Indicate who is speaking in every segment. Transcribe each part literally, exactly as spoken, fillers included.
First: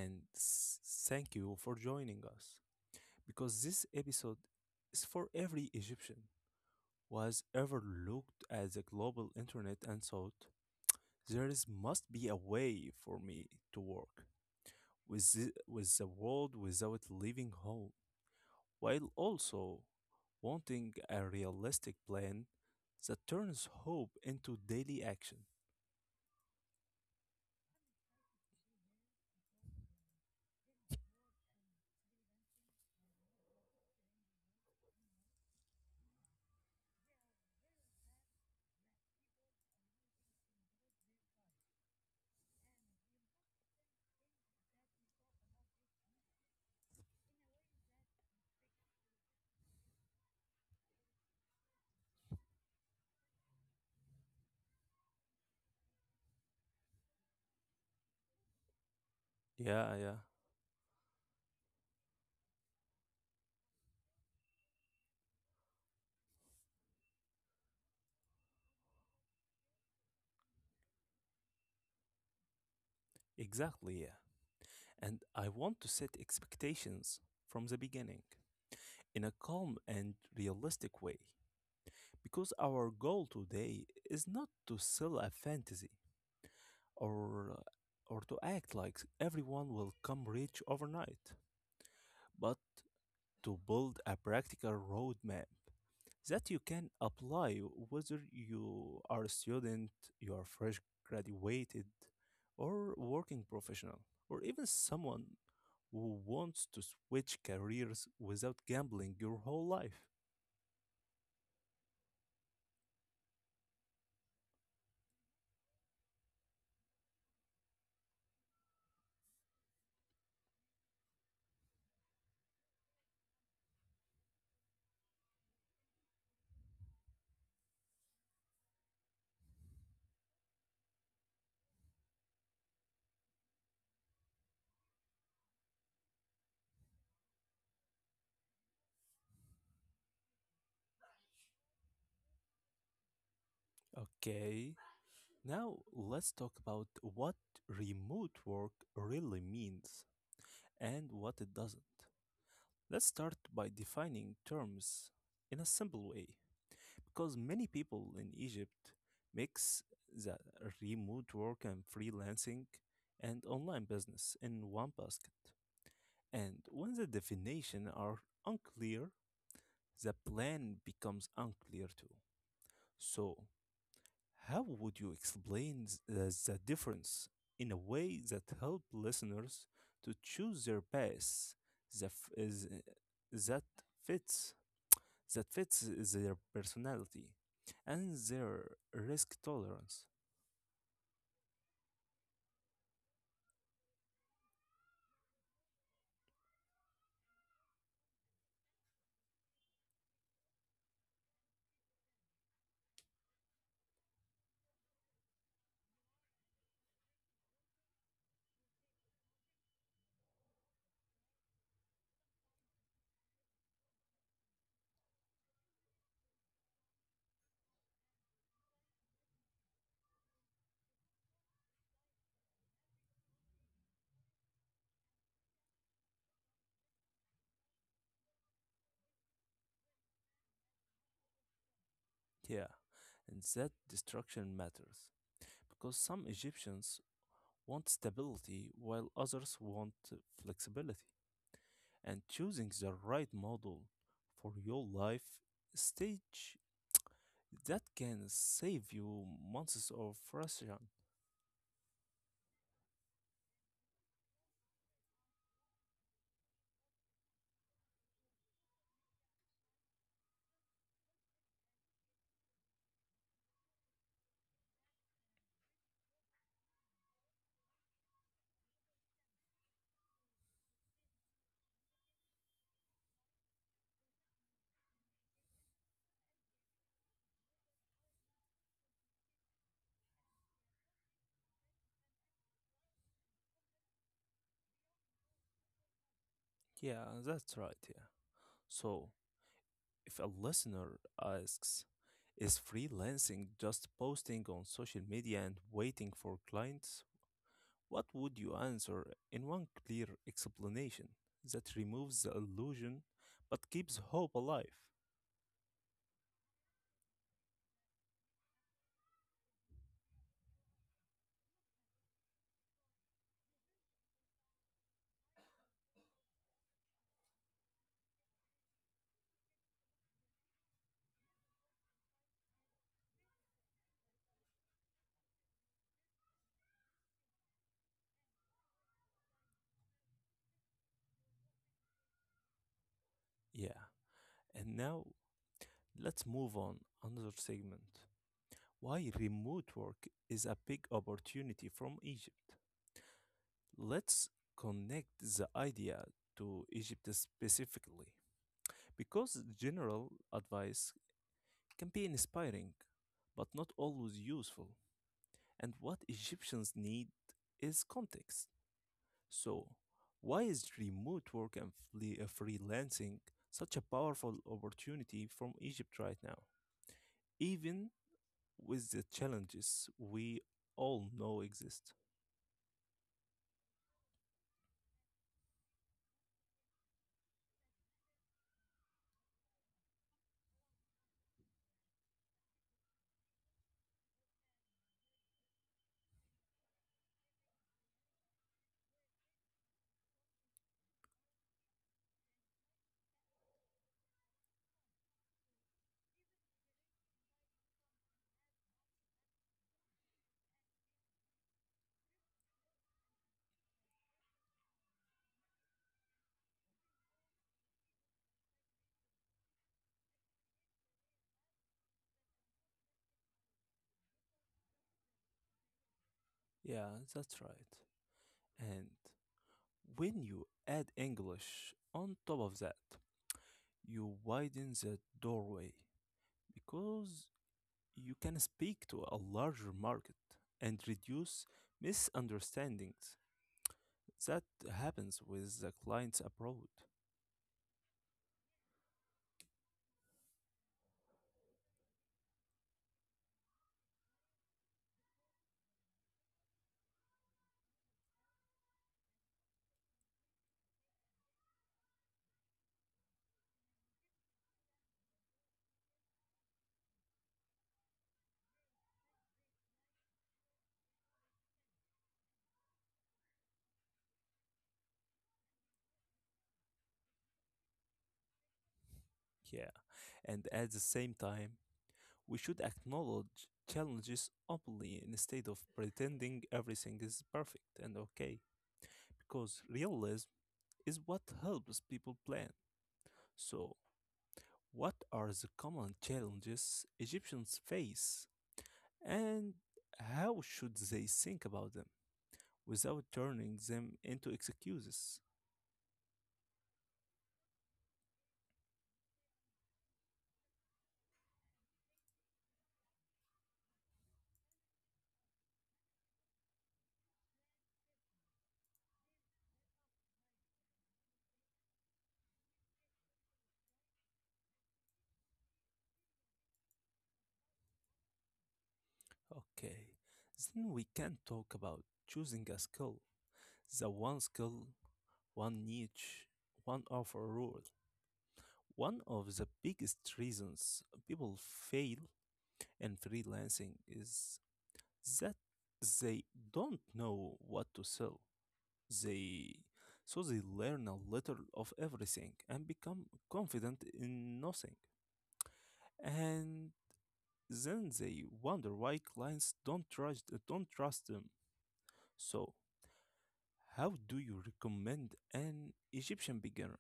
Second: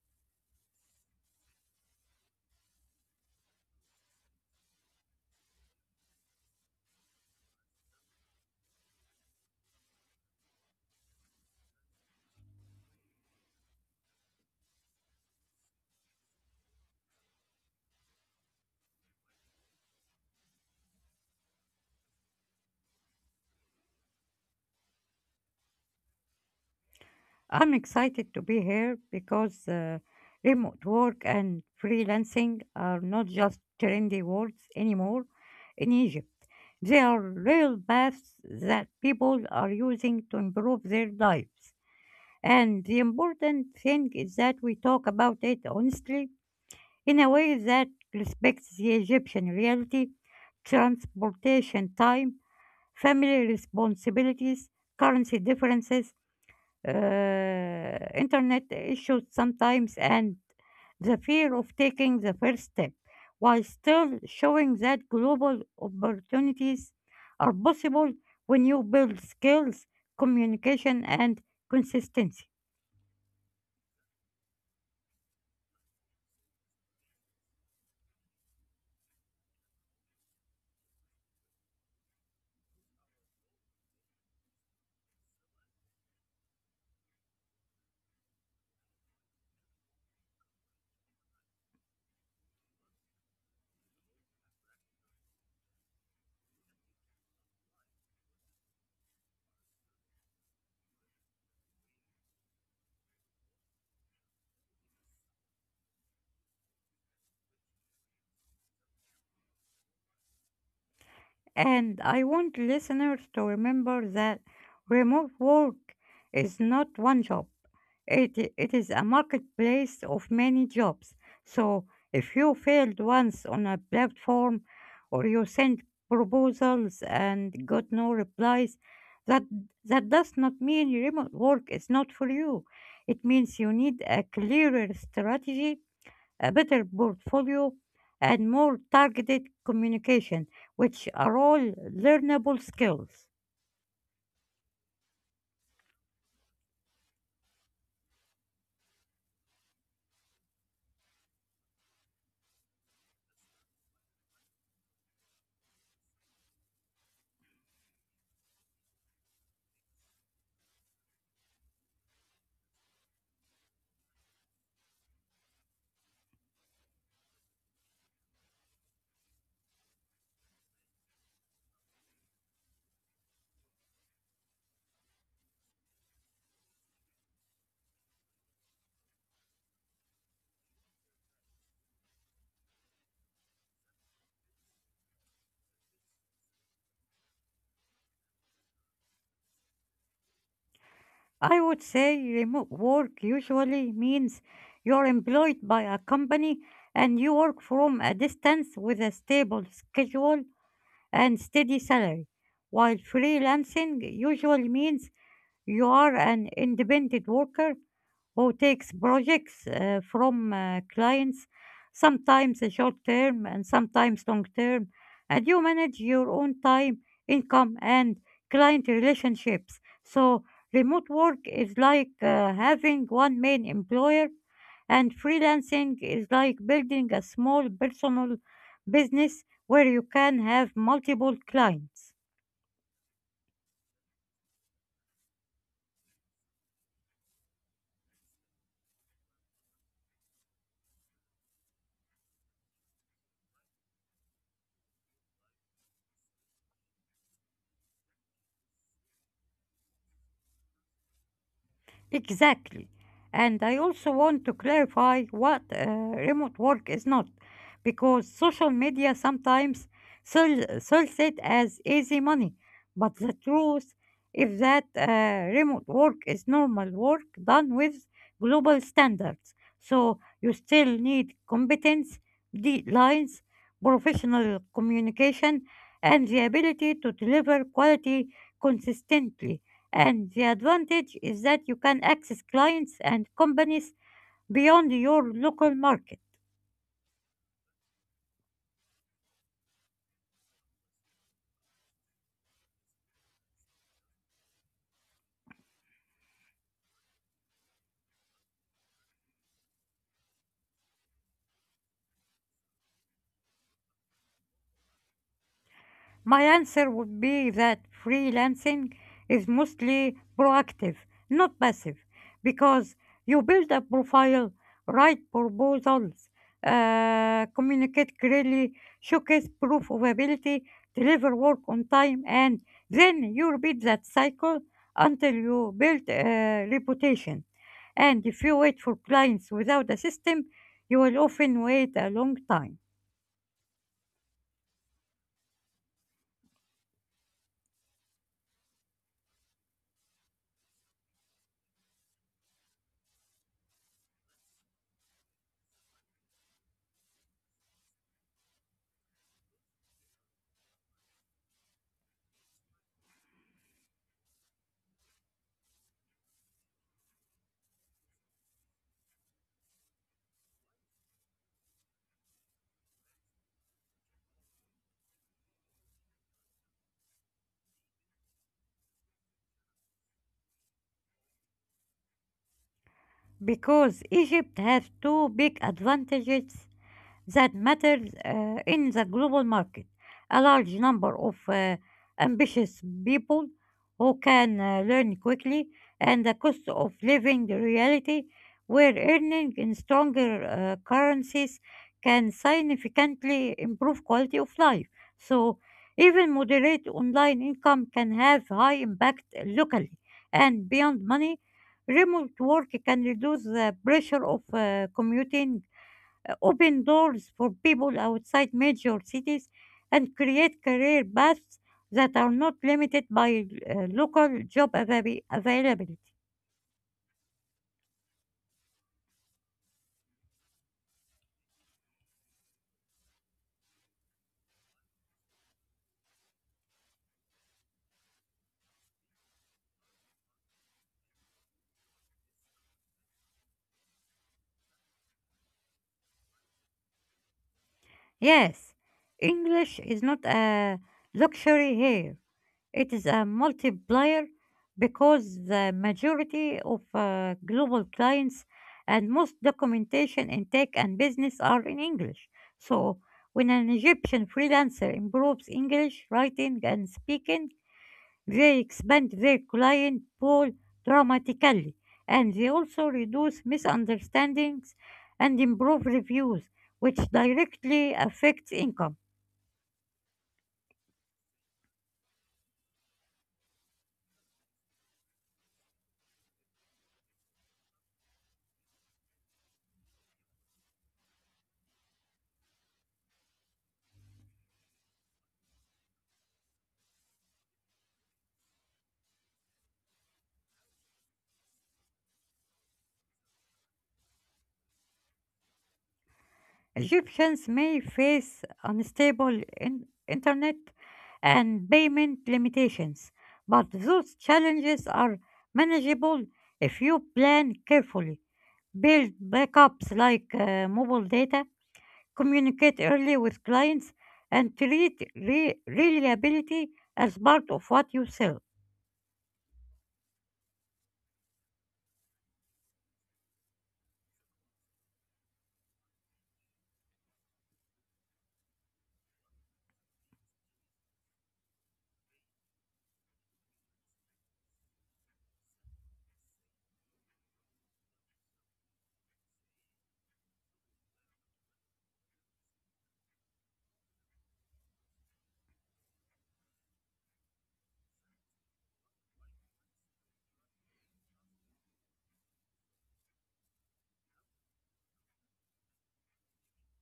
Speaker 1: and s- thank you for joining us because this episode is for every Egyptian who has ever looked at the global internet and thought there is must be a way for me to work with the, with the world without leaving home while also wanting a realistic plan that turns hope into daily action.
Speaker 2: I'm excited to be here because uh, remote work and freelancing are not just trendy words anymore in Egypt. They are real paths that people are using to improve their lives. And the important thing is that we talk about it honestly in a way that respects the Egyptian reality, transportation time, family responsibilities, currency differences, uh, internet issues sometimes
Speaker 1: Yeah, yeah,
Speaker 2: and the fear of taking the first step while still showing that global opportunities are possible when you build skills, communication, and consistency.
Speaker 1: exactly. Yeah. And I want to set expectations from the beginning in a calm and realistic way because our goal today is not to sell a fantasy or or to act like everyone will come rich overnight but to build a practical roadmap that you can apply whether you are a student, you are fresh graduated, or working professional, or even someone who wants to switch careers without gambling your whole life.
Speaker 2: And I want listeners to remember that remote work is not one job. It, i- it is a marketplace of many jobs. So if you failed once on a platform or you sent proposals and got no replies, that, that does not mean remote work is not for you. It means you need a clearer strategy, a better portfolio, and more targeted communication, which are all learnable skills.
Speaker 1: Okay, now let's talk about what remote work really means and what it doesn't. Let's start by defining terms in a simple way, because many people in Egypt mix the remote work and freelancing and online business in one basket. And when the definition are unclear, the plan becomes unclear too. So, how would you explain th- the, the difference in a way that help listeners to choose their path that, f- is, that fits that fits their personality and their risk tolerance?
Speaker 2: I would say remote work usually means you're employed by a company and you work from a distance with a stable schedule and steady salary, while freelancing usually means you are an independent worker who takes projects uh, from uh, clients, sometimes short term and sometimes long term, and you manage your own time, income, and client relationships. So, remote work is like uh, having one main employer, and freelancing is like building a small personal business where you can have multiple clients.
Speaker 1: Yeah, and that destruction matters because some Egyptians want stability while others want flexibility. And choosing the right model for your life stage that can save you months of frustration.
Speaker 2: Exactly. And I also want to clarify what uh, remote work is not, because social media sometimes sell- sells it as easy money. But the truth is that uh, remote work is normal work done with global standards. So you still need competence, deadlines, professional communication, and the ability to deliver quality consistently. And the advantage is that you can access clients and companies beyond your local market.
Speaker 1: Yeah, that's right. Yeah. So, if a listener asks, is freelancing just posting on social media and waiting for clients? What would you answer in one clear explanation that removes the illusion but keeps hope alive?
Speaker 2: My answer would be that freelancing is mostly proactive, not passive, because you build a profile, write proposals, uh, communicate clearly, showcase proof of ability, deliver work on time, and then you repeat that cycle until you build a reputation. And if you wait for clients without a system, you will often wait a long time.
Speaker 1: Yeah. And now let's move on another segment. Why remote work is a big opportunity from Egypt. Let's connect the idea to Egypt specifically because general advice can be inspiring, but not always useful. And what Egyptians need is context. So, why is remote work and fle- uh, freelancing such a powerful opportunity from Egypt right now, even with the challenges we all know exist?
Speaker 2: Because Egypt has two big advantages that matter uh, in the global market. A large number of uh, ambitious people who can uh, learn quickly and the cost of living reality where earning in stronger uh, currencies can significantly improve quality of life. So even moderate online income can have high impact locally and beyond money. Remote work can reduce the pressure of uh, commuting, uh, open doors for people outside major cities, and create career paths that are not limited by uh, local job avai- availability.
Speaker 1: Yeah, that's right. And when you add English on top of that, you widen the doorway because you can speak to a larger market and reduce misunderstandings that happens with the clients abroad.
Speaker 2: Yes, English is not a luxury here. It is a multiplier because the majority of uh, global clients and most documentation in tech and business are in English. So, when an Egyptian freelancer improves English writing and speaking, they expand their client pool dramatically and they also reduce misunderstandings and improve reviews, which directly affects income.
Speaker 1: Yeah. And at the same time we should acknowledge challenges openly instead of pretending everything is perfect and okay, because realism is what helps people plan. So what are the common challenges egyptians face and how should they think about them without turning them into excuses?
Speaker 2: Egyptians may face unstable in- internet and payment limitations, but those challenges are manageable if you plan carefully, build backups like uh, mobile data, communicate early with clients, and treat re- reliability as part of what you sell.
Speaker 1: Okay, then we can talk about choosing a skill. The one skill, one niche, one offer rule. One of the biggest reasons people fail in freelancing is that they don't know what to sell. They so they learn a little of everything and become confident in nothing. And then they wonder why clients don't trust don't trust them. So, how do you recommend an Egyptian beginner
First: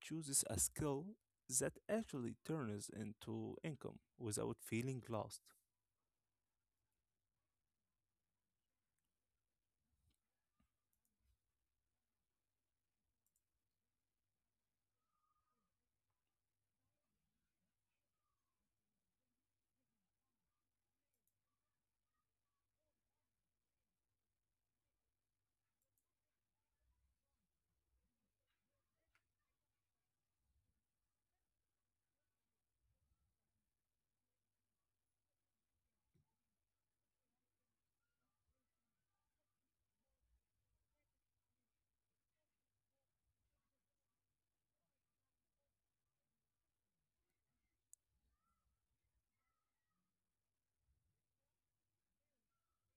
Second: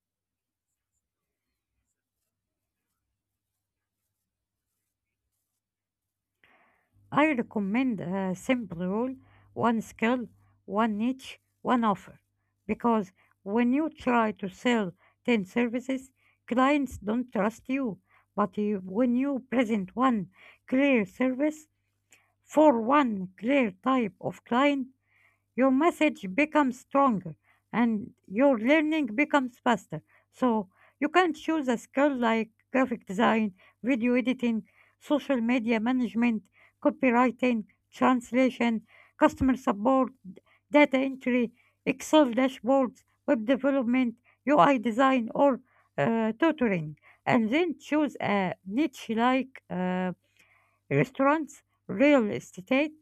Speaker 1: chooses a skill that actually turns into income without feeling lost?
Speaker 2: I recommend a simple rule: one skill, one niche, one offer. Because when you try to sell ten services, clients don't trust you. But you, when you present one clear service for one clear type of client, your message becomes stronger and your learning becomes faster. So you can choose a skill like graphic design, video editing, social media management, copywriting, translation, customer support, data entry, Excel dashboards, web development, U I design, or uh, tutoring. And then choose a niche like uh, restaurants, real estate,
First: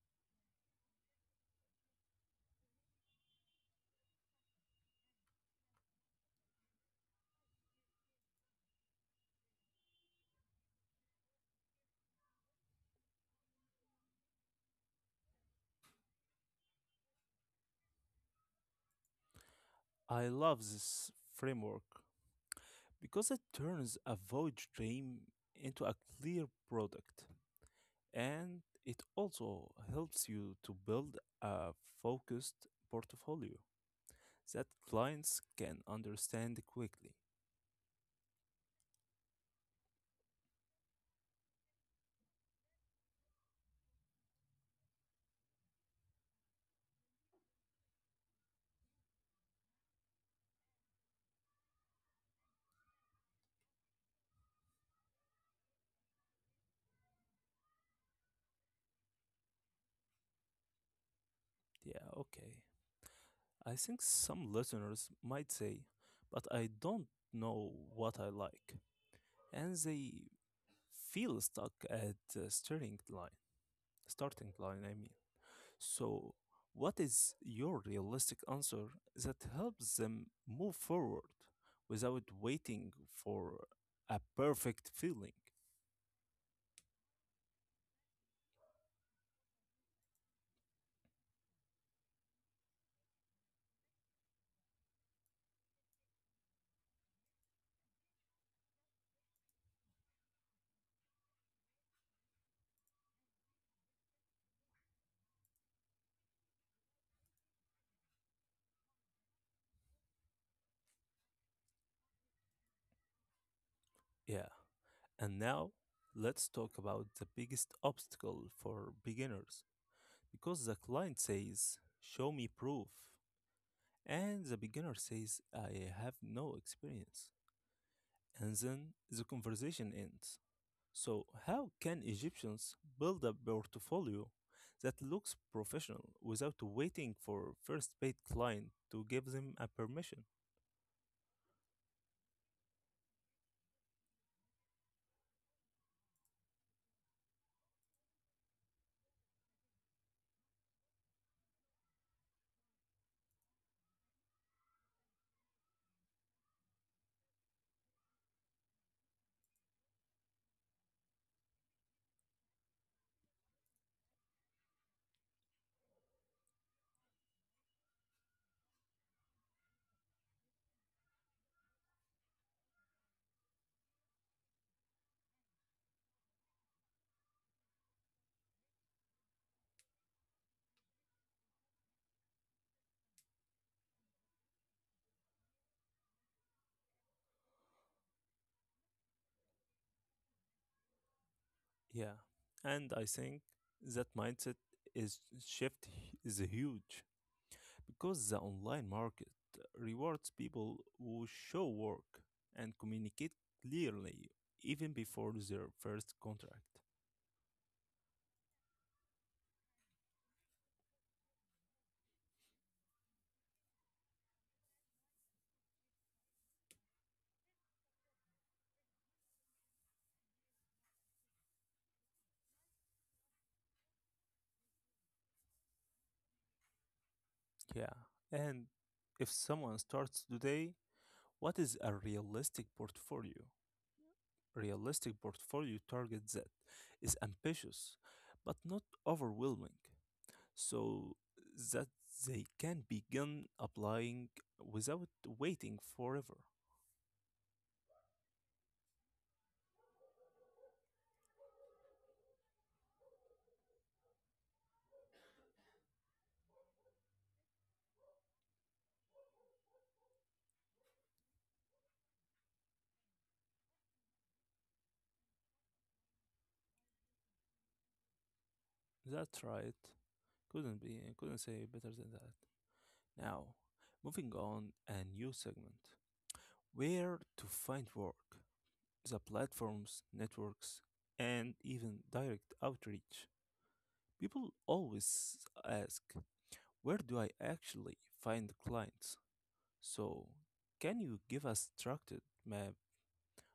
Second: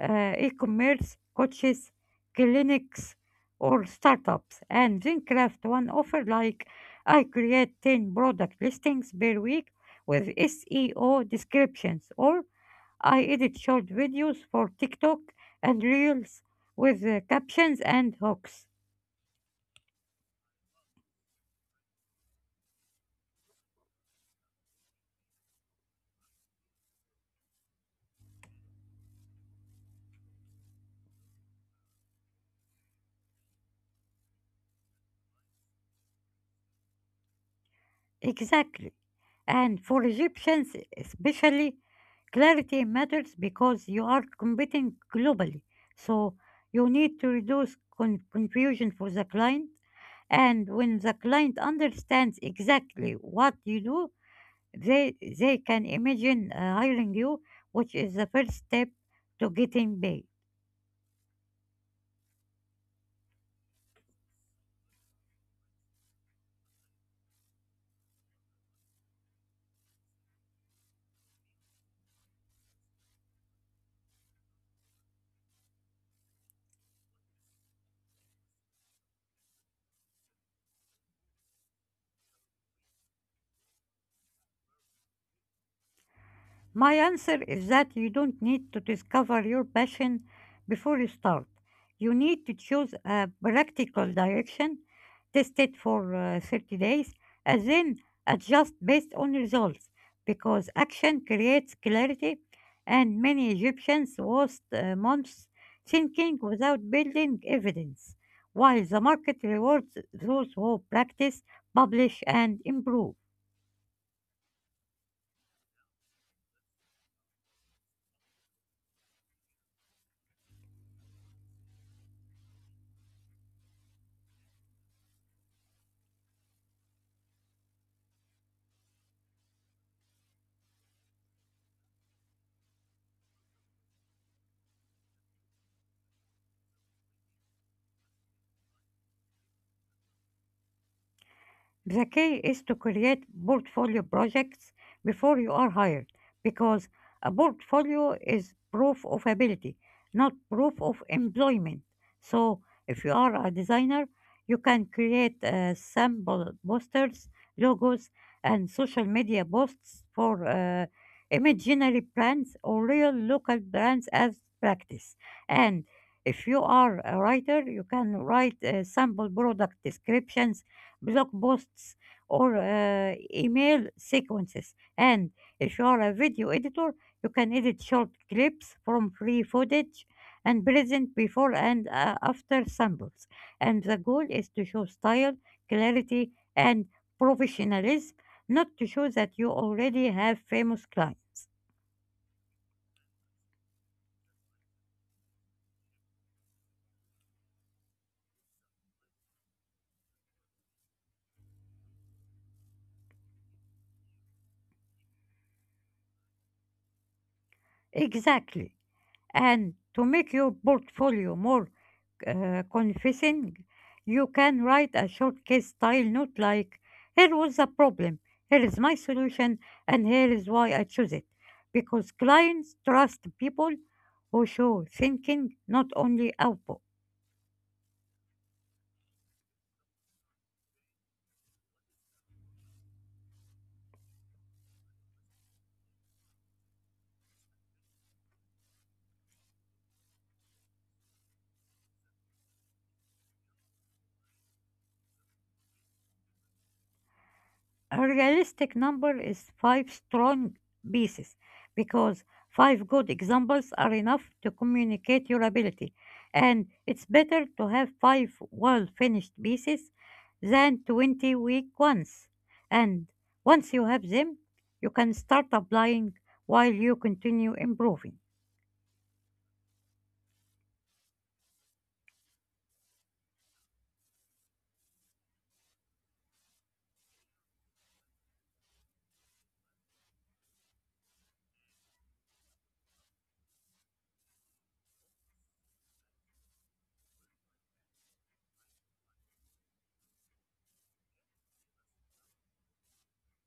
Speaker 2: uh, e-commerce, coaches, clinics, or startups. And then craft one offer like, I create ten product listings per week with S E O descriptions, or I edit short videos for TikTok and Reels with uh, captions and hooks.
Speaker 1: I love this framework because it turns a void dream into a clear product, and it also helps you to build a focused portfolio that clients can understand quickly.
Speaker 2: Exactly. And for Egyptians, especially, clarity matters because you are competing globally. So you need to reduce con- confusion for the client. And when the client understands exactly what you do, they, they can imagine uh, hiring you, which is the first step to getting paid.
Speaker 1: Yeah, okay. I think some listeners might say, but I don't know what I like. And they feel stuck at the starting line. Starting line, I mean. So, what is your realistic answer that helps them move forward without waiting for a perfect feeling?
Speaker 2: My answer is that you don't need to discover your passion before you start. You need to choose a practical direction, test it for uh, thirty days, and then adjust based on results because action creates clarity, and many Egyptians waste uh, months thinking without building evidence, while the market rewards those who practice, publish, and improve.
Speaker 1: Yeah. And now, let's talk about the biggest obstacle for beginners because the client says, show me proof. And the beginner says, I have no experience. And then the conversation ends. So, how can Egyptians build a portfolio that looks professional without waiting for first paid client to give them a permission?
Speaker 2: The key is to create portfolio projects before you are hired because a portfolio is proof of ability, not proof of employment. So, if you are a designer, you can create uh, sample posters, logos, and social media posts for uh, imaginary brands or real local brands as practice. And if you are a writer, you can write uh, sample product descriptions, blog posts, or uh, email sequences. And if you are a video editor, you can edit short clips from free footage and present before and uh, after samples. And the goal is to show style, clarity, and professionalism, not to show that you already have famous clients.
Speaker 1: Yeah, and I think that mindset is shift is huge because the online market rewards people who show work and communicate clearly even before their first contract.
Speaker 2: Exactly. And to make your portfolio more uh, confessing, you can write a short case style note like, here was the problem, here is my solution, and here is why I chose it. Because clients trust people who show thinking, not only output.
Speaker 1: Yeah. And if someone starts today, what is a realistic portfolio? Realistic portfolio targets that is ambitious but not overwhelming so that they can begin applying without waiting forever.
Speaker 2: A realistic number is five strong pieces because five good examples are enough to communicate your ability. And it's better to have five well finished pieces than twenty weak ones. And once you have them, you can start applying while you continue improving.
Speaker 1: That's right. Couldn't be, couldn't say better than that. Now, moving on, a new segment. Where to find work, the platforms, networks, and even direct outreach. People always ask, where do I actually find clients? So, can you give a structured map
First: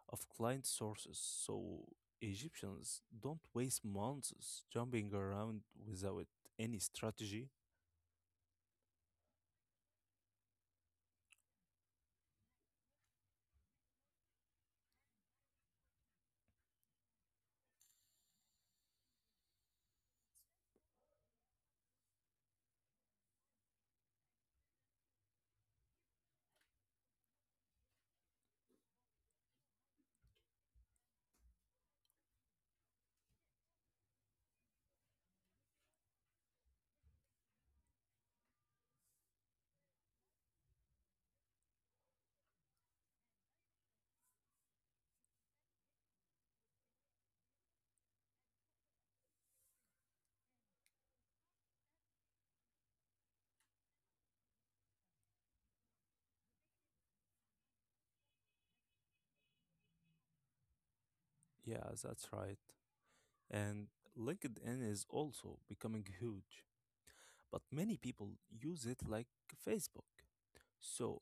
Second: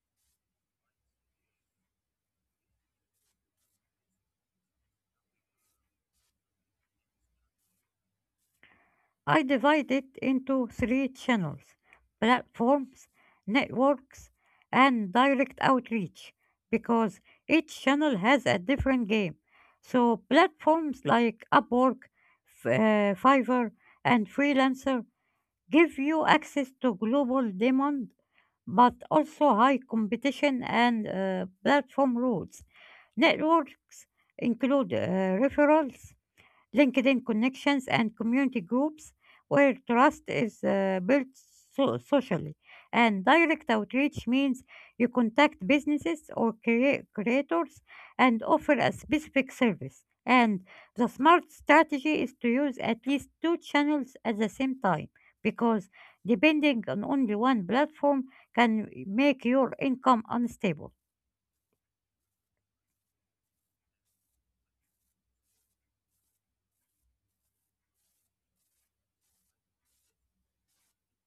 Speaker 1: of client sources so Egyptians don't waste months jumping around without any strategy?
Speaker 2: I divide it into three channels: platforms, networks, and direct outreach, because each channel has a different game. So, platforms like Upwork, F- uh, Fiverr, and Freelancer give you access to global demand but also high competition and uh, platform rules. Networks include uh, referrals, LinkedIn connections and community groups where trust is uh, built so- socially. And direct outreach means you contact businesses or crea- creators and offer a specific service. And the smart strategy is to use at least two channels at the same time because depending on only one platform can make your income unstable.
Speaker 1: Yeah, that's right. And LinkedIn is also becoming huge, but many people use it like Facebook. So,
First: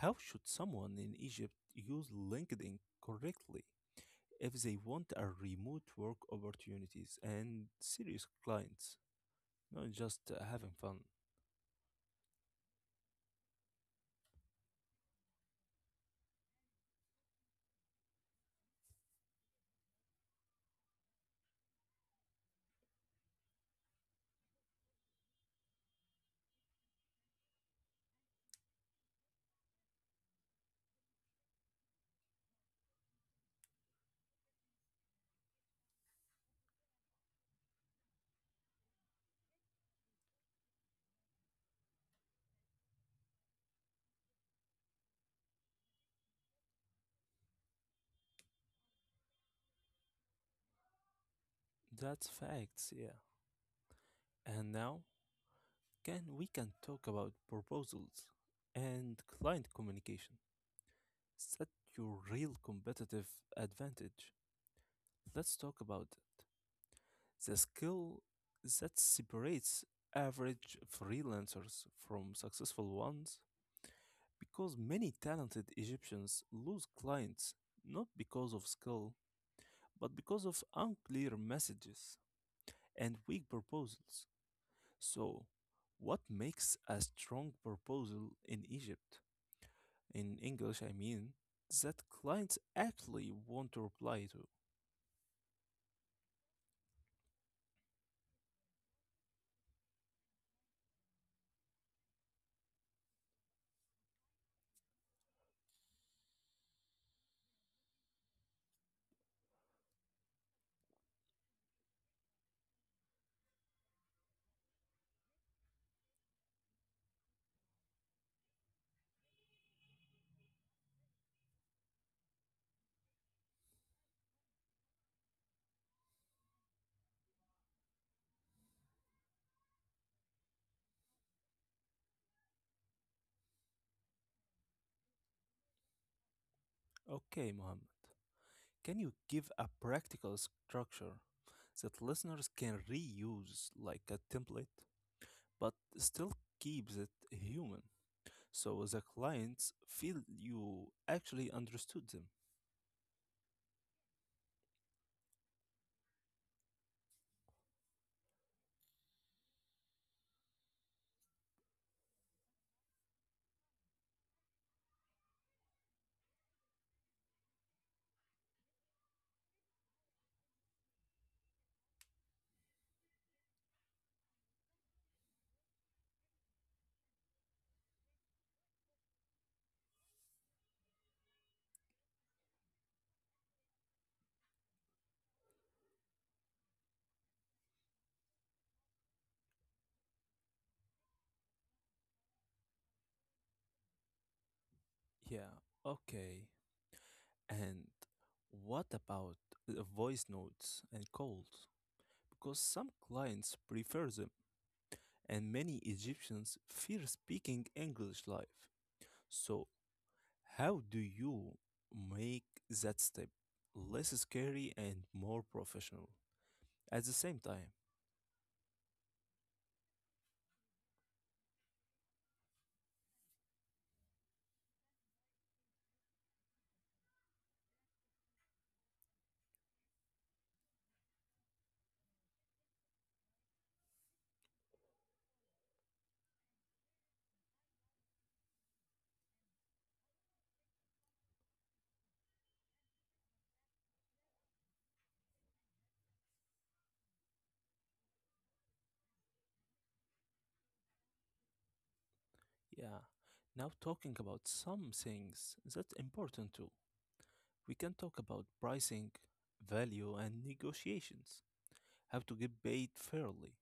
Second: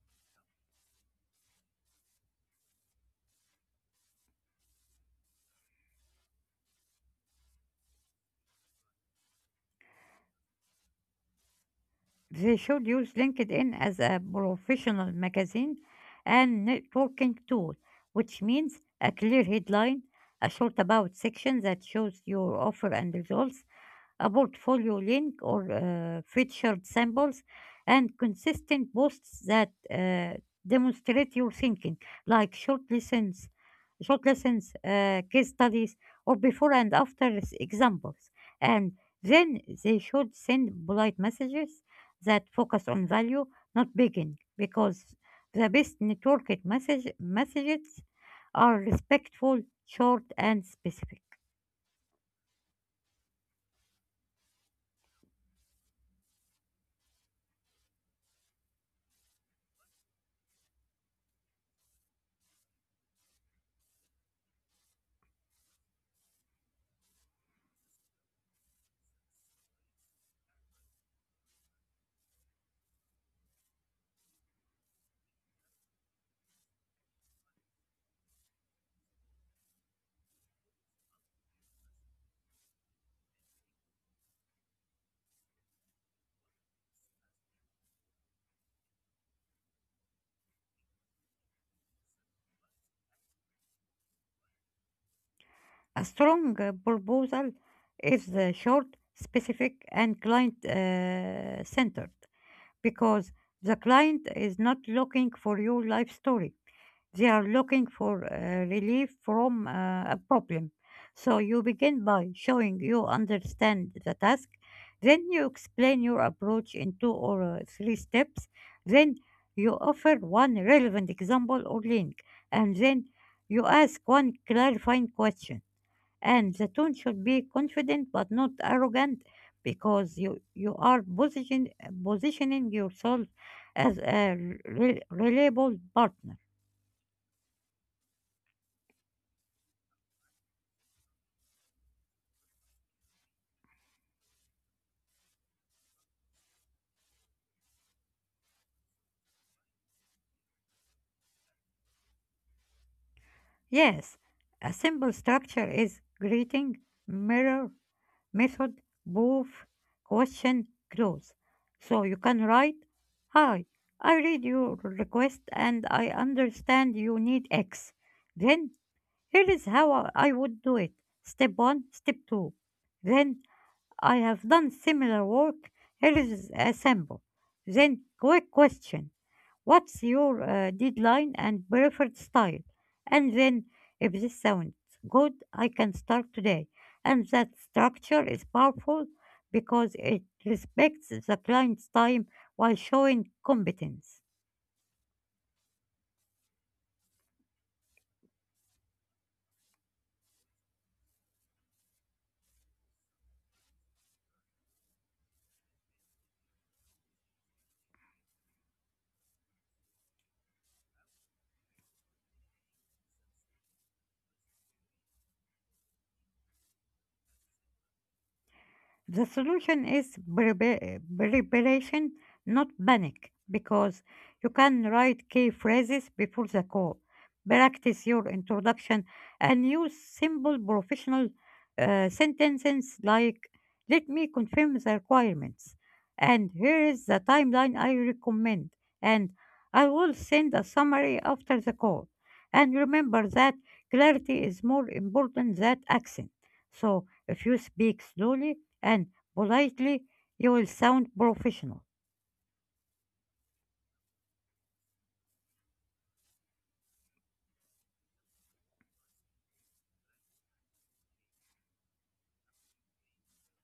Speaker 1: how should someone in Egypt use LinkedIn correctly if they want a remote work opportunities and serious clients, not just uh, having fun?
Speaker 2: They should use LinkedIn as a professional magazine and networking tool, which means a clear headline, a short about section that shows your offer and results, a portfolio link or uh, featured samples, and consistent posts that uh, demonstrate your thinking, like short lessons, short lessons, uh, case studies, or before and after s- examples. And then they should send polite messages that focus on value, not begging, because the best networked message messages are respectful, short, and specific.
Speaker 1: That's facts, yeah. And now, can we can talk about proposals and client communication? Set your real competitive advantage. Let's talk about it. The skill that separates average freelancers from successful ones, because many talented Egyptians lose clients not because of skill, but because of unclear messages and weak proposals. So, what makes a strong proposal in Egypt? In English, I mean, that clients actually want to reply to.
Speaker 2: A strong uh, proposal is uh, short, specific, and client uh, centered because the client is not looking for your life story. They are looking for uh, relief from uh, a problem. So you begin by showing you understand the task, then you explain your approach in two or uh, three steps, then you offer one relevant example or link, and then you ask one clarifying question. And the tone should be confident but not arrogant because you, you are position, positioning yourself as a re- reliable partner.
Speaker 1: Okay, Mohammed, can you give a practical structure that listeners can reuse like a template, but still keeps it human so the clients feel you actually understood them?
Speaker 2: Yes, a simple structure is greeting, mirror, method, proof, question, close. So you can write, Hi, I read your request and I understand you need X. Then here is how I I would do it. Step one, step two. Then I have done similar work. Here is a sample. Then, quick question. What's your uh, deadline and preferred style? And then, if this sounds good, I can start today. And that structure is powerful because it respects the client's time while showing competence.
Speaker 1: Yeah, okay. And what about uh, voice notes and calls? Because some clients prefer them, and many Egyptians fear speaking English live. So how do you make that step less scary and more professional at the same time?
Speaker 2: The solution is prepar- preparation, not panic, because you can write key phrases before the call, practice your introduction, and use simple professional uh, sentences like, let me confirm the requirements, and here is the timeline I recommend, and I will send a summary after the call. And remember that clarity is more important than accent. So if you speak slowly, and politely, you will sound professional.
Speaker 1: Yeah. Now talking about some things that's important too. We can talk about pricing, value and negotiations. How to get paid fairly.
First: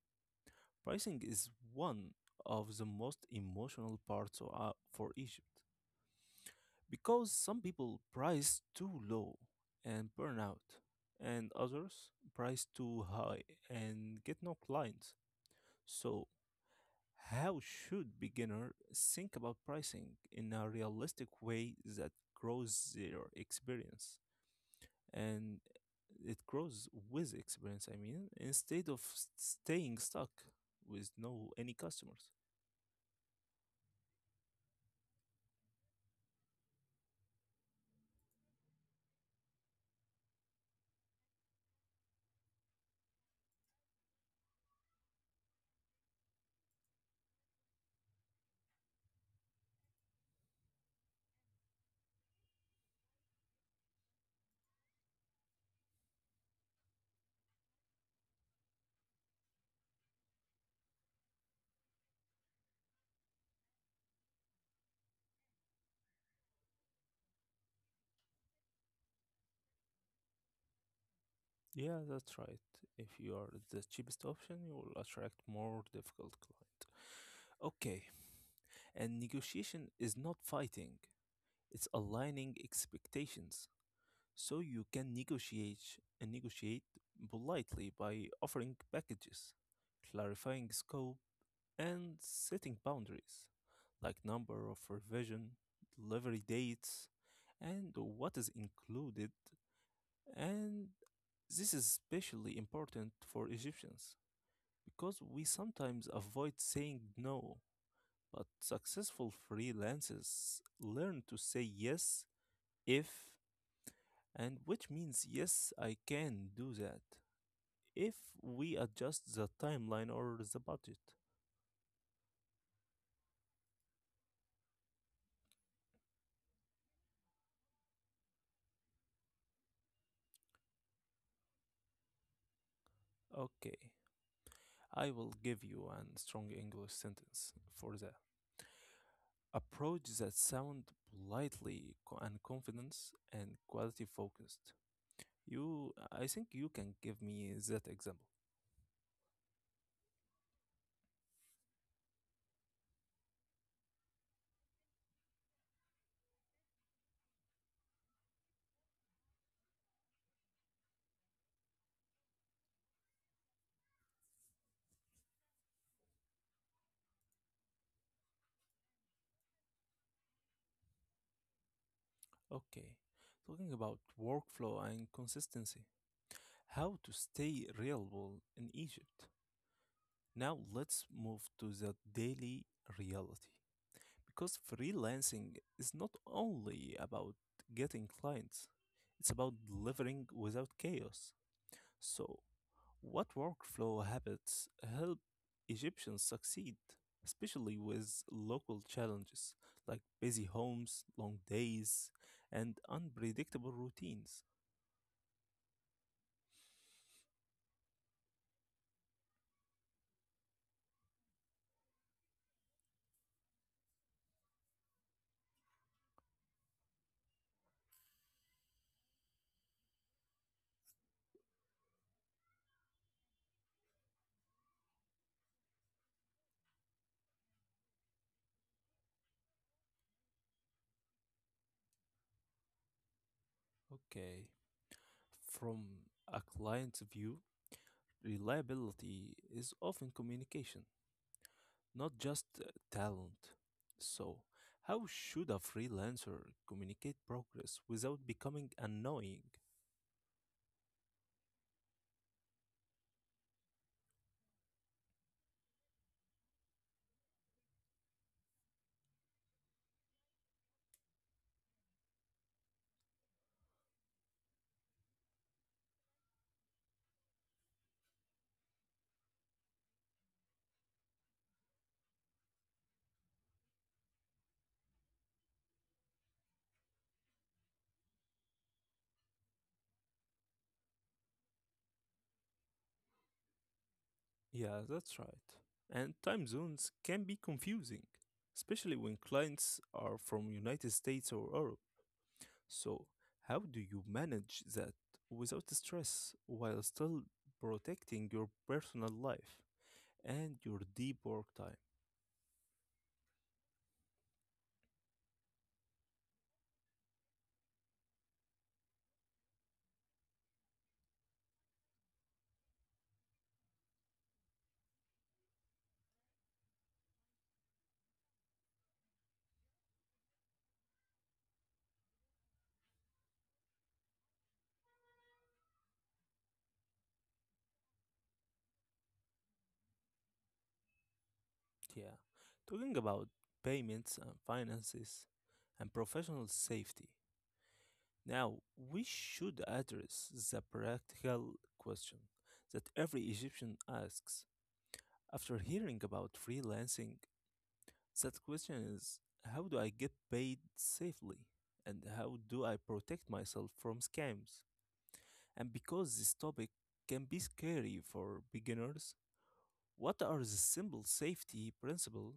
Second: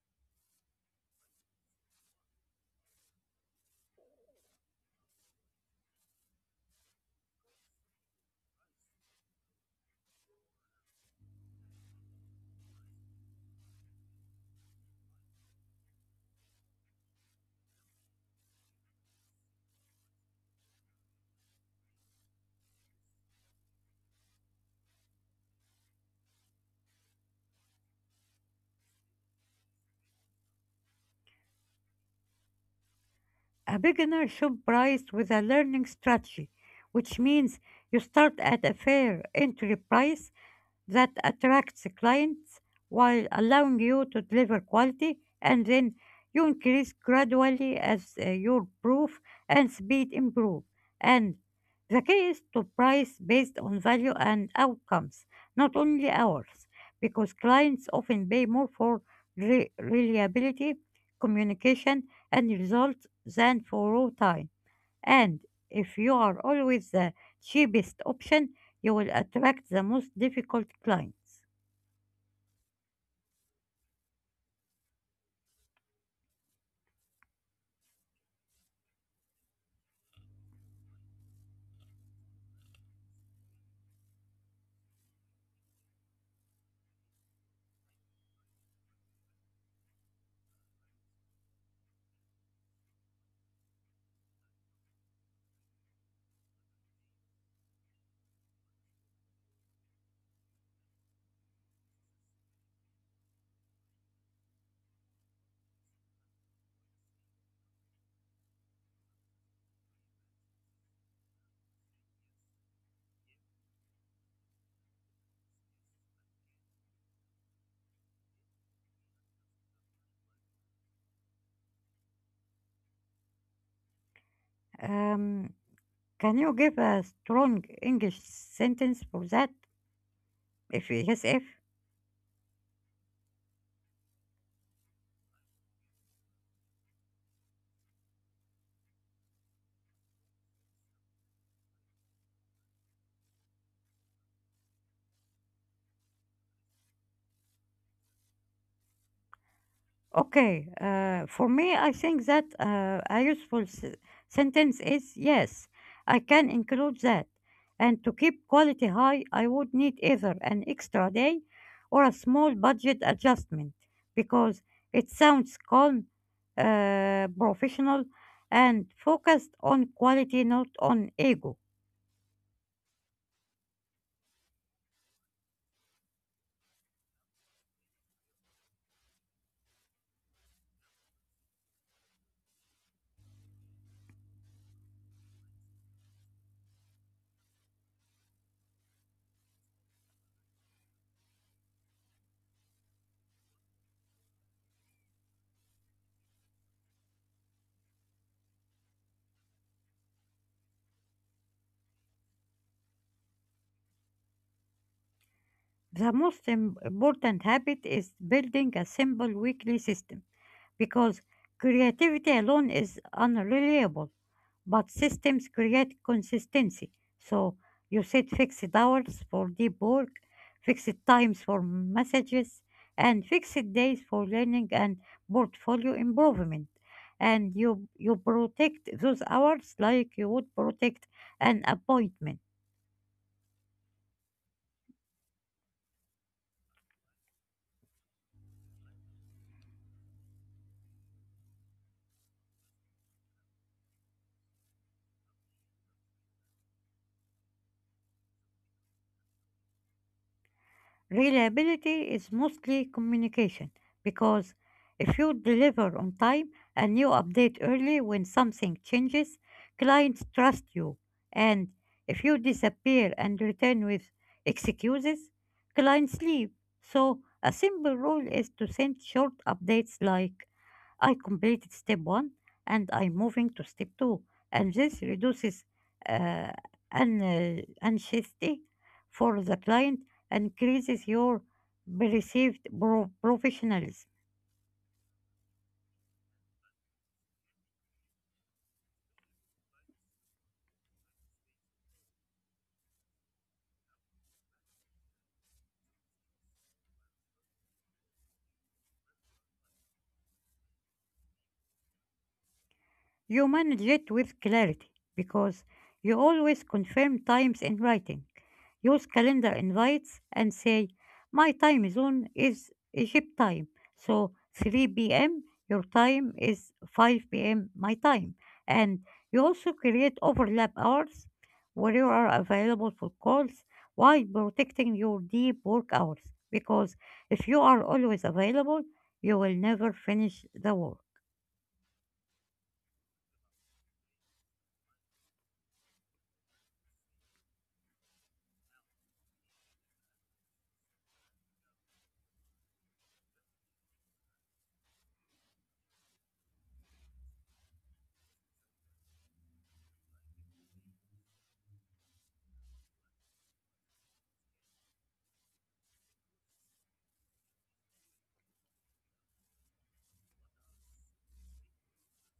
Speaker 1: Pricing is one of the most emotional parts o- uh, for Egypt, because some people price too low and burn out, and others price too high and get no clients. So, how should beginner think about pricing in a realistic way that grows their experience and it grows with experience, I mean, instead of s- staying stuck with no any customers?
Speaker 2: A beginner should price with a learning strategy, which means you start at a fair entry price that attracts clients while allowing you to deliver quality, and then you increase gradually as uh, your proof and speed improve. And the key is to price based on value and outcomes, not only hours, because clients often pay more for re- reliability, communication, and results than for raw time. And if you are always the cheapest option, you will attract the most difficult clients.
Speaker 1: Yeah, that's right. If you are the cheapest option, you will attract more difficult clients. Okay, and negotiation is not fighting, it's aligning expectations. So you can negotiate and negotiate politely by offering packages, clarifying scope, and setting boundaries, like number of revision, delivery dates, and what is included. And this is especially important for Egyptians because we sometimes avoid saying no but successful freelancers learn to say yes if, and which means yes, I can do that if we adjust the timeline or the budget.
Speaker 2: Um, can you give a strong English sentence for that? If yes, if.
Speaker 1: Okay, I will give you a strong English sentence for the approach that sound politely co- and confidence and quality focused. You, I think you can give me that example.
Speaker 2: Okay, uh, for me, I think that uh, a useful s- sentence is, yes, I can include that. And to keep quality high, I would need either an extra day or a small budget adjustment because it sounds calm, uh, professional, and focused on quality, not on ego.
Speaker 1: Okay, talking about workflow and consistency. How to stay reliable in Egypt. Now let's move to the daily reality because freelancing is not only about getting clients, it's about delivering without chaos. So, what workflow habits help Egyptians succeed, especially with local challenges like busy homes, long days, and unpredictable routines?
Speaker 2: The most im- important habit is building a simple weekly system because creativity alone is unreliable, but systems create consistency. So you set fixed hours for deep work, fixed times for messages, and fixed days for learning and portfolio improvement. And you you protect those hours like you would protect an appointment.
Speaker 1: Okay. From a client's view, reliability is often communication, not just uh, talent. So, how should a freelancer communicate progress without becoming annoying?
Speaker 2: Reliability is mostly communication because if you deliver on time and you update early when something changes, clients trust you. And if you disappear and return with excuses, clients leave. So a simple rule is to send short updates like I completed step one and I'm moving to step two. And this reduces uh, an, uh, anxiety for the client increases your perceived pro- professionalism.
Speaker 1: Yeah, that's right. And time zones can be confusing, especially when clients are from United States or Europe. So, how do you manage that without stress while still protecting your personal life and your deep work time?
Speaker 2: You manage it with clarity because you always confirm times in writing. Use calendar invites and say, my time zone is Egypt time. So three p m your time is five p m my time. And you also create overlap hours where you are available for calls while protecting your deep work hours. Because if you are always available, you will never finish the work.
Speaker 1: Yeah. Talking about payments and finances and professional safety. Now, we should address the practical question that every Egyptian asks. After hearing about freelancing, that question is how do I get paid safely? And how do I protect myself from scams? And because this topic can be scary for beginners, what are the simple safety principles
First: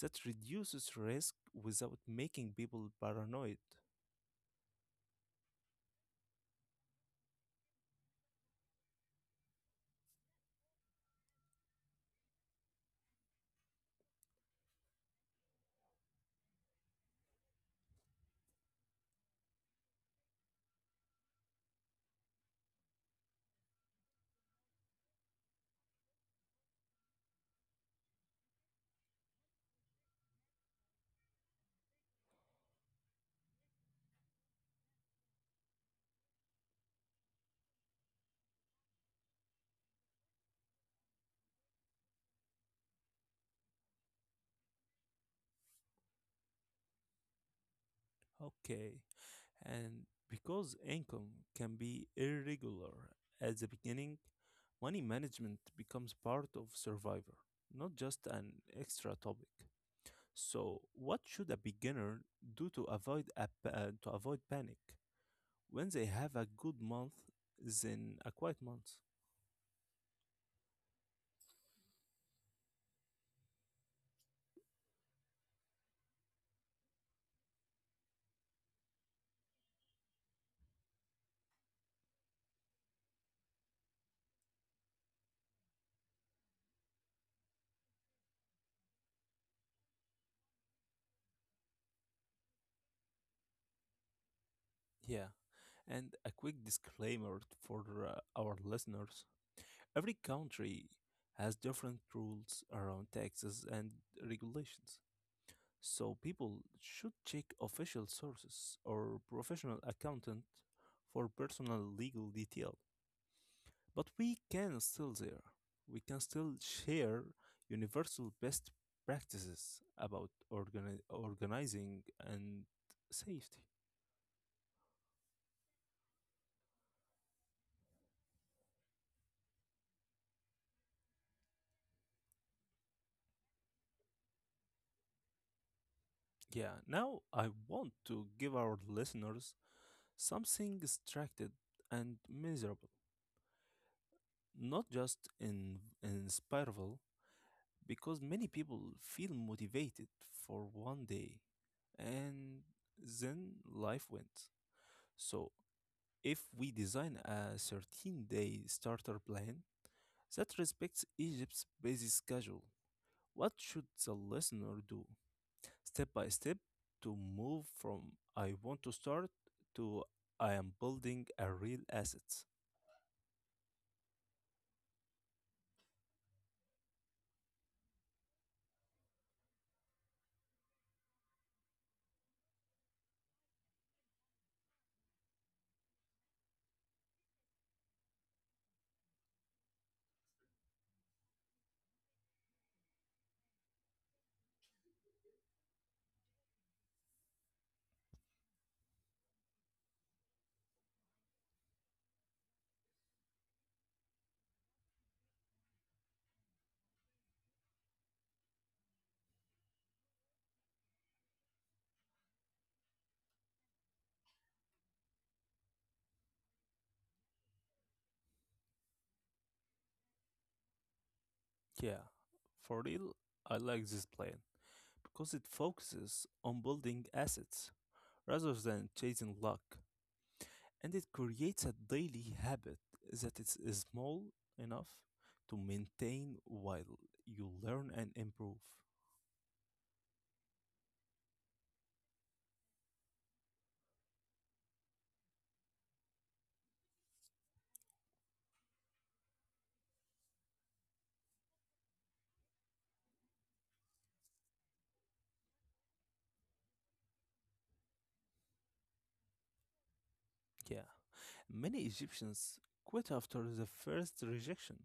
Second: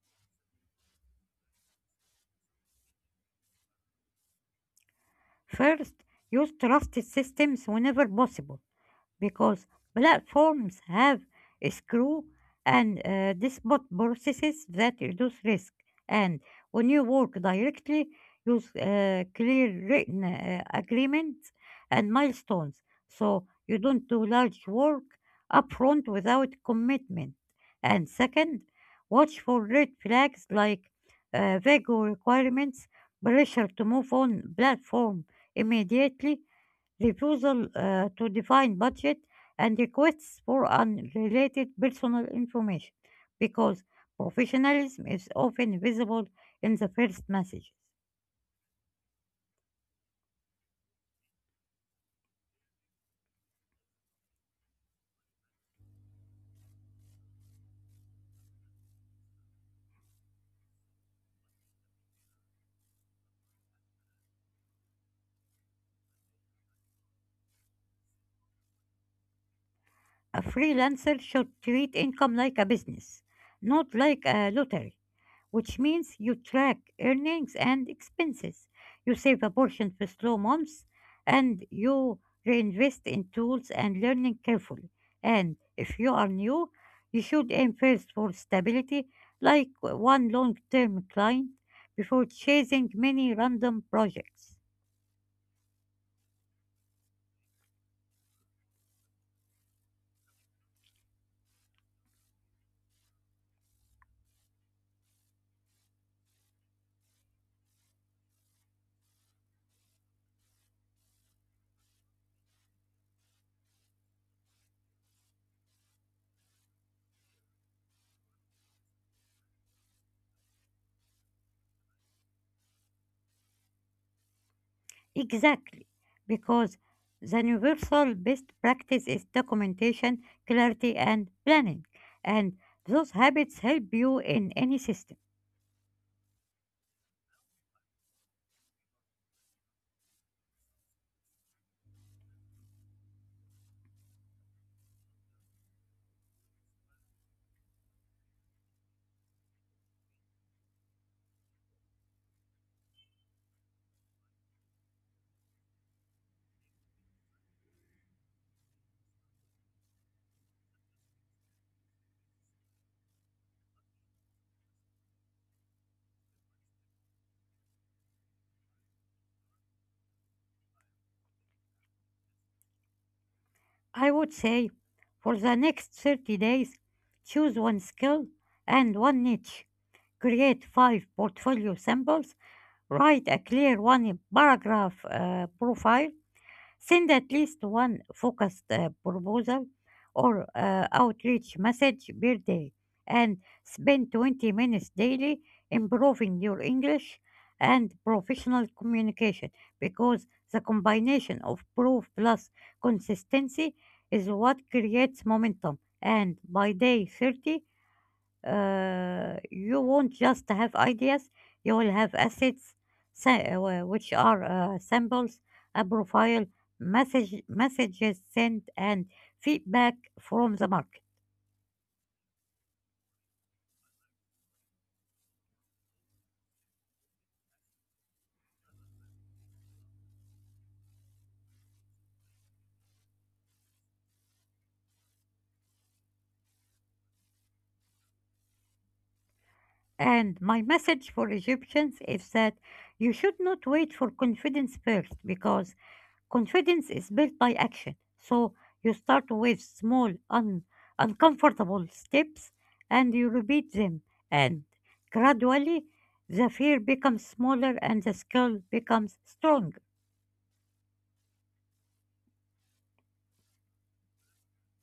Speaker 1: that reduces risk without making people paranoid?
Speaker 2: First, use trusted systems whenever possible, because platforms have a screw and uh, this bot processes that reduce risk. And when you work directly, use uh, clear written uh, agreements and milestones so you don't do large work upfront without commitment. And second, watch for red flags like uh, vague requirements, pressure to move on platform immediately, refusal uh, to define budget, and requests for unrelated personal information because professionalism is often visible in the first message.
Speaker 1: Okay. And because income can be irregular at the beginning, money management becomes part of survivor, not just an extra topic. So, what should a beginner do to avoid a, pa- uh, to avoid panic when they have a good month, then a quiet month?
Speaker 2: A freelancer should treat income like a business, not like a lottery, which means you track earnings and expenses. You save a portion for slow months and you reinvest in tools and learning carefully. And if you are new, you should aim first for stability, like one long term client, before chasing many random projects.
Speaker 1: Yeah. And a quick disclaimer for uh, our listeners. Every country has different rules around taxes and regulations, so people should check official sources or professional accountant for personal legal detail. But we can still there. We can still share universal best practices about organi- organizing and safety.
Speaker 2: Exactly, because the universal best practice is documentation, clarity, and planning. And those habits help you in any system.
Speaker 1: Yeah, now I want to give our listeners something distracted and miserable, not just in, inspirable, because many people feel motivated for one day and then life went. So if we design a thirteen day starter plan that respects egypt's busy schedule, what should the listener do step by step to move from I want to start to I am building a real asset?
Speaker 2: I would say for the next thirty days, choose one skill and one niche. Create five portfolio samples, write a clear one paragraph uh, profile, send at least one focused uh, proposal or uh, outreach message per day and spend twenty minutes daily improving your English and professional communication because the combination of proof plus consistency is what creates momentum. And by day thirty, uh, you won't just have ideas, you will have assets, sa- uh, which are uh, samples, a profile, message, messages sent, and feedback from the market.
Speaker 1: Yeah, for real, I like this plan because it focuses on building assets rather than chasing luck, and it creates a daily habit that is small enough to maintain while you learn and improve.
Speaker 2: And my message for Egyptians is that you should not wait for confidence first because confidence is built by action. So you start with small, un- uncomfortable steps and you repeat them. And gradually, the fear becomes smaller and the skill becomes stronger.
Speaker 1: Yeah. Many Egyptians quit after the first rejection,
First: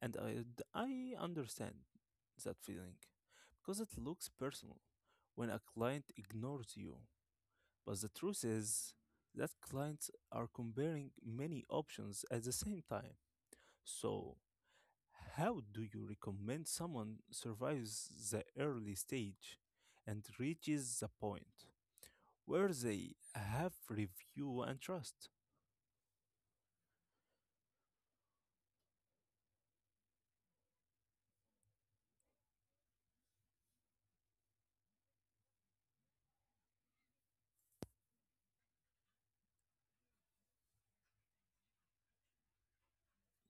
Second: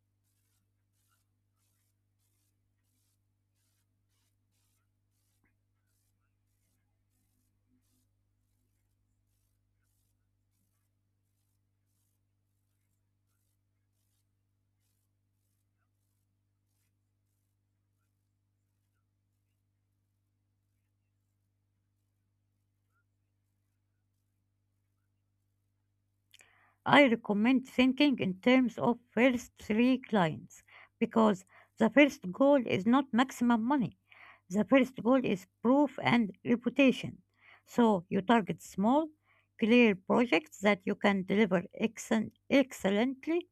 Speaker 1: and I, d- I understand that feeling because it looks personal when a client ignores you. But the truth is that clients are comparing many options at the same time. So, how do you recommend someone survives the early stage and reaches the point where they have review and trust?
Speaker 2: I recommend thinking in terms of first three clients because the first goal is not maximum money. The first goal is proof and reputation. So you target small, clear projects that you can deliver excellent, excellently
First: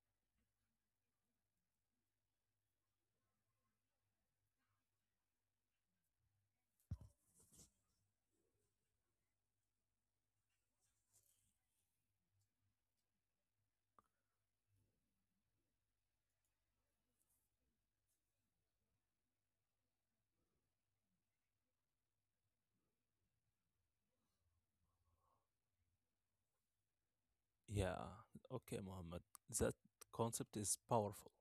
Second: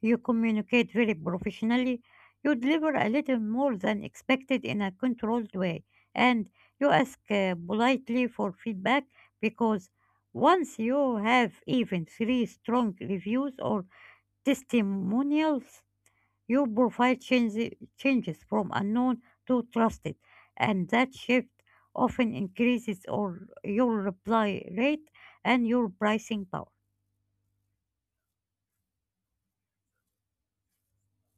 Speaker 2: you communicate very professionally. You deliver a little more than expected in a controlled way. And you ask uh, politely for feedback because once you have even three strong reviews or testimonials, your profile changes, changes from unknown to trusted. And that shift often increases or your reply rate and your pricing power.
Speaker 1: Yeah, okay, Mohammed, that concept is powerful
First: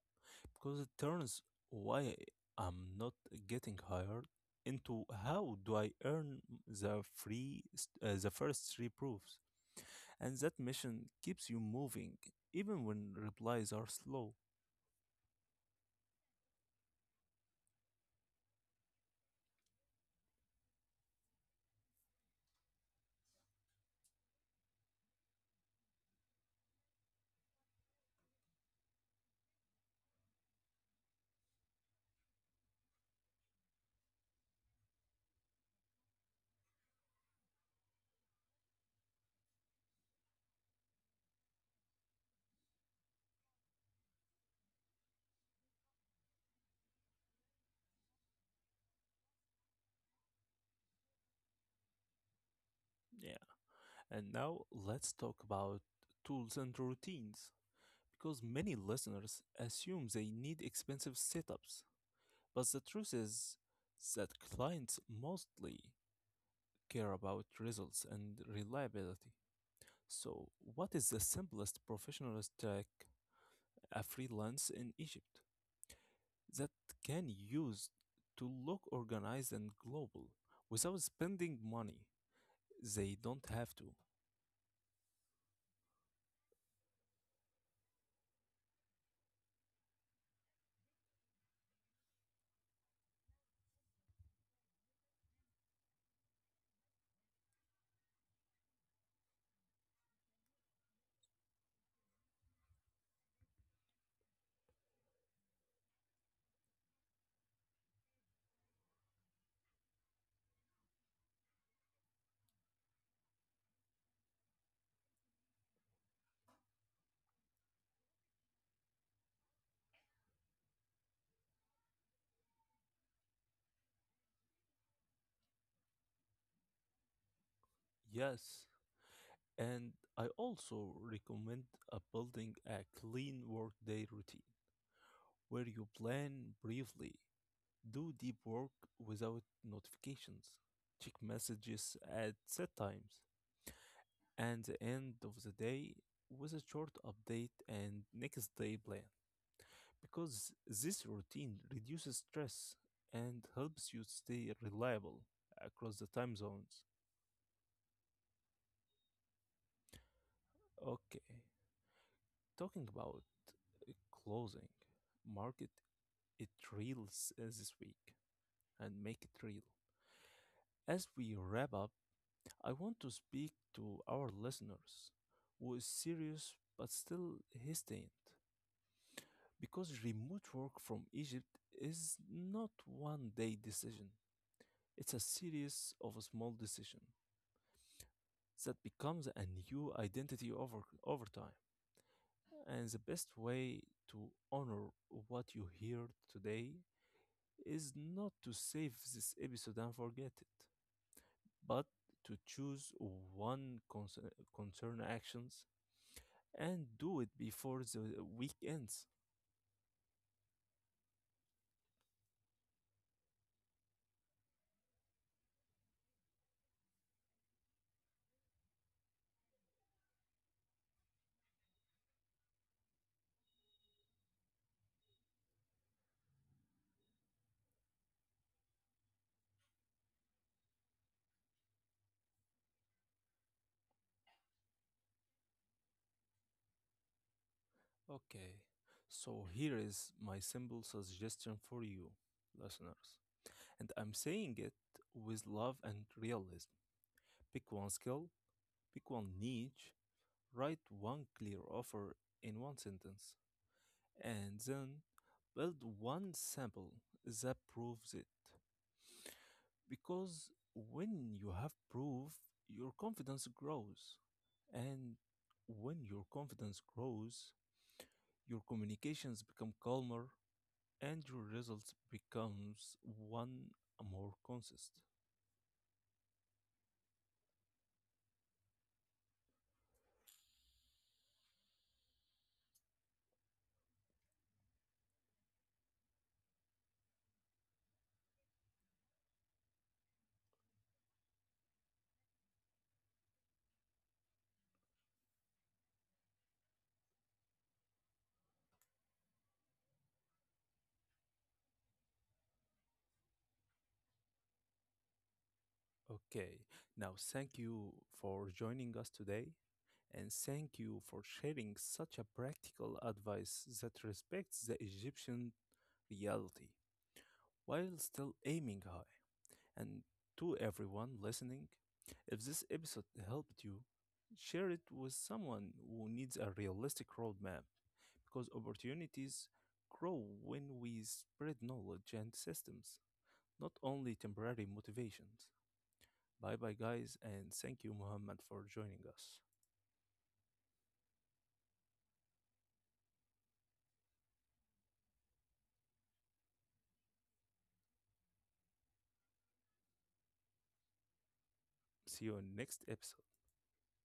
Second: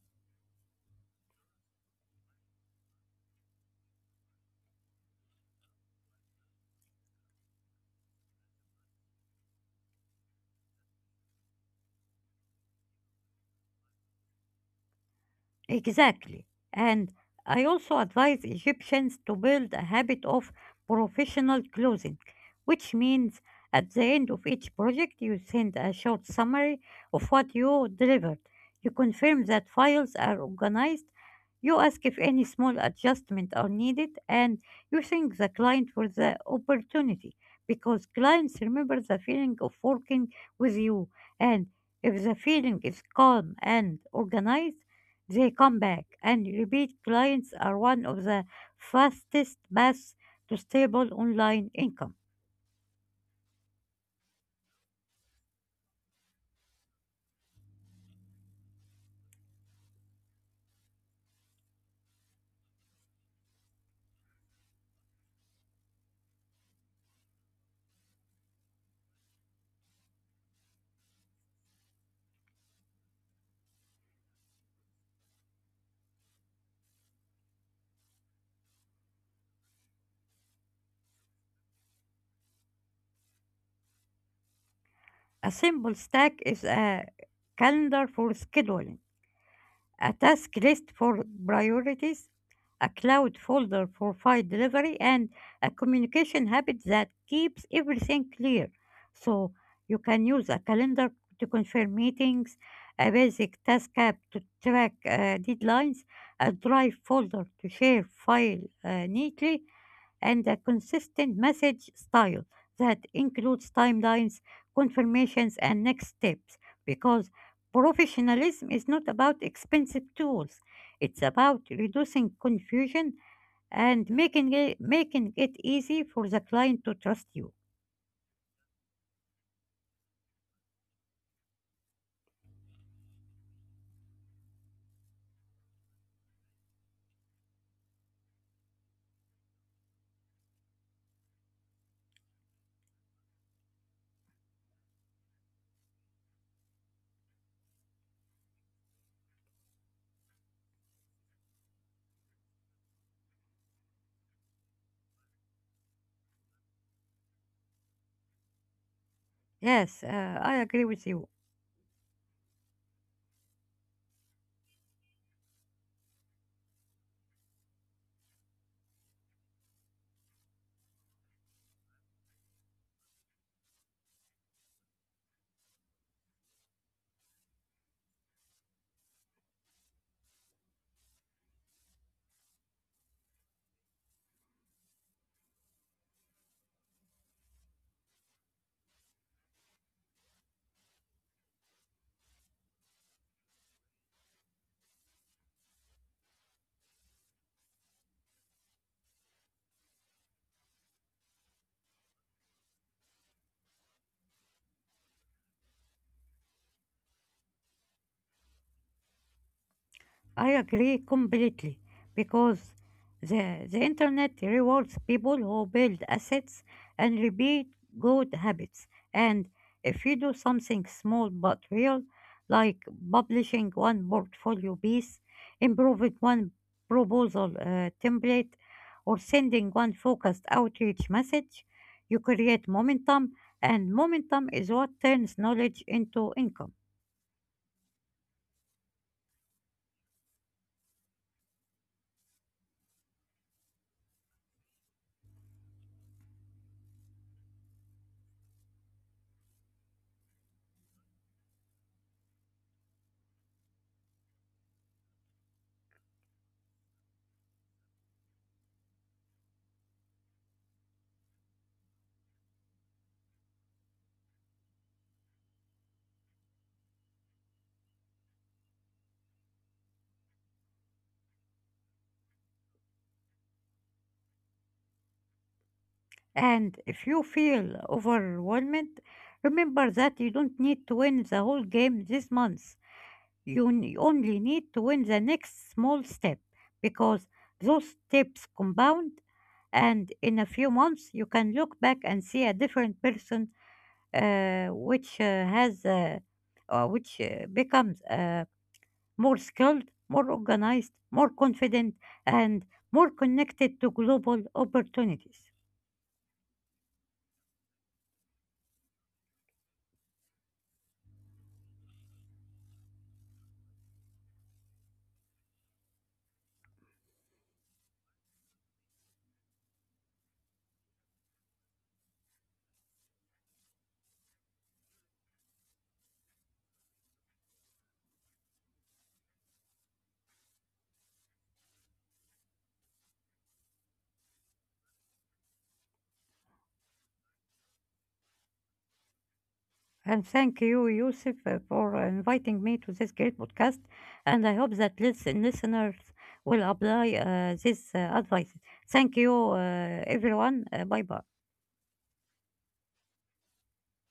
Speaker 1: because it turns why I'm not getting hired into how do I earn the free st- uh, the first three proofs, and that mission keeps you moving even when replies are slow.
Speaker 2: Exactly. And I also advise Egyptians to build a habit of professional closing, which means at the end of each project, you send a short summary of what you delivered. You confirm that files are organized, you ask if any small adjustment are needed, and you thank the client for the opportunity because clients remember the feeling of working with you. And if the feeling is calm and organized, they come back, and repeat clients are one of the fastest paths to stable online income.
Speaker 1: Yeah. And now let's talk about tools and routines because many listeners assume they need expensive setups, but the truth is that clients mostly care about results and reliability. So, what is the simplest professional stack a freelance in Egypt that can use to look organized and global without spending money they don't have to?
Speaker 2: A simple stack is a calendar for scheduling, a task list for priorities, a cloud folder for file delivery, and a communication habit that keeps everything clear. So you can use a calendar to confirm meetings, a basic task app to track uh, deadlines, a drive folder to share file uh, neatly, and a consistent message style that includes timelines, confirmations, and next steps because professionalism is not about expensive tools. It's about reducing confusion and making it, making it easy for the client to trust you.
Speaker 1: Yes, and I also recommend a building a clean workday routine where you plan briefly, do deep work without notifications, check messages at set times and the end of the day with a short update and next day plan, because this routine reduces stress and helps you stay reliable across the time zones.
Speaker 2: Yes, uh, I agree with
Speaker 1: Okay,
Speaker 2: you.
Speaker 1: talking about uh, closing, market it reels uh, this week and make it real. As we wrap up, I want to speak to our listeners who is serious but still hesitant because remote work from Egypt is not one day decision. It's a series of small decisions that becomes a new identity over over time. And the best way to honor what you hear today is not to save this episode and forget it, but to choose one concern, concern actions and do it before the week ends.
Speaker 2: I agree completely because the, the internet rewards people who build assets and repeat good habits. And if you do something small but real, like publishing one portfolio piece, improving one proposal uh, template, or sending one focused outreach message, you create momentum, and momentum is what turns knowledge into income.
Speaker 1: Okay, so here is my simple suggestion for you, listeners. And I'm saying it with love and realism. Pick one skill, pick one niche, write one clear offer in one sentence and then build one sample that proves it. Because when you have proof, your confidence grows. And when your confidence grows, your communications become calmer and your results becomes one more consistent.
Speaker 2: And if you feel overwhelmed, remember that you don't need to win the whole game this month. You n- only need to win the next small step because those steps compound. And in a few months, you can look back and see a different person, uh, which uh, has, uh, uh, which uh, becomes uh, more skilled, more organized, more confident, and more connected to global opportunities.
Speaker 1: Okay. Now, thank you for joining us today. And thank you for sharing such a practical advice that respects the Egyptian reality while still aiming high. And to everyone listening, if this episode helped you, share it with someone who needs a realistic roadmap because opportunities grow when we spread knowledge and systems, not only temporary motivations. Bye bye, guys, and thank you, Muhammad, for joining us.
Speaker 2: And thank you, Yusuf, uh, for inviting me to this great podcast. And I hope that listen, listeners will apply uh, this uh, advice. Thank you, uh, everyone. Uh, bye bye.
Speaker 1: See you in next episode.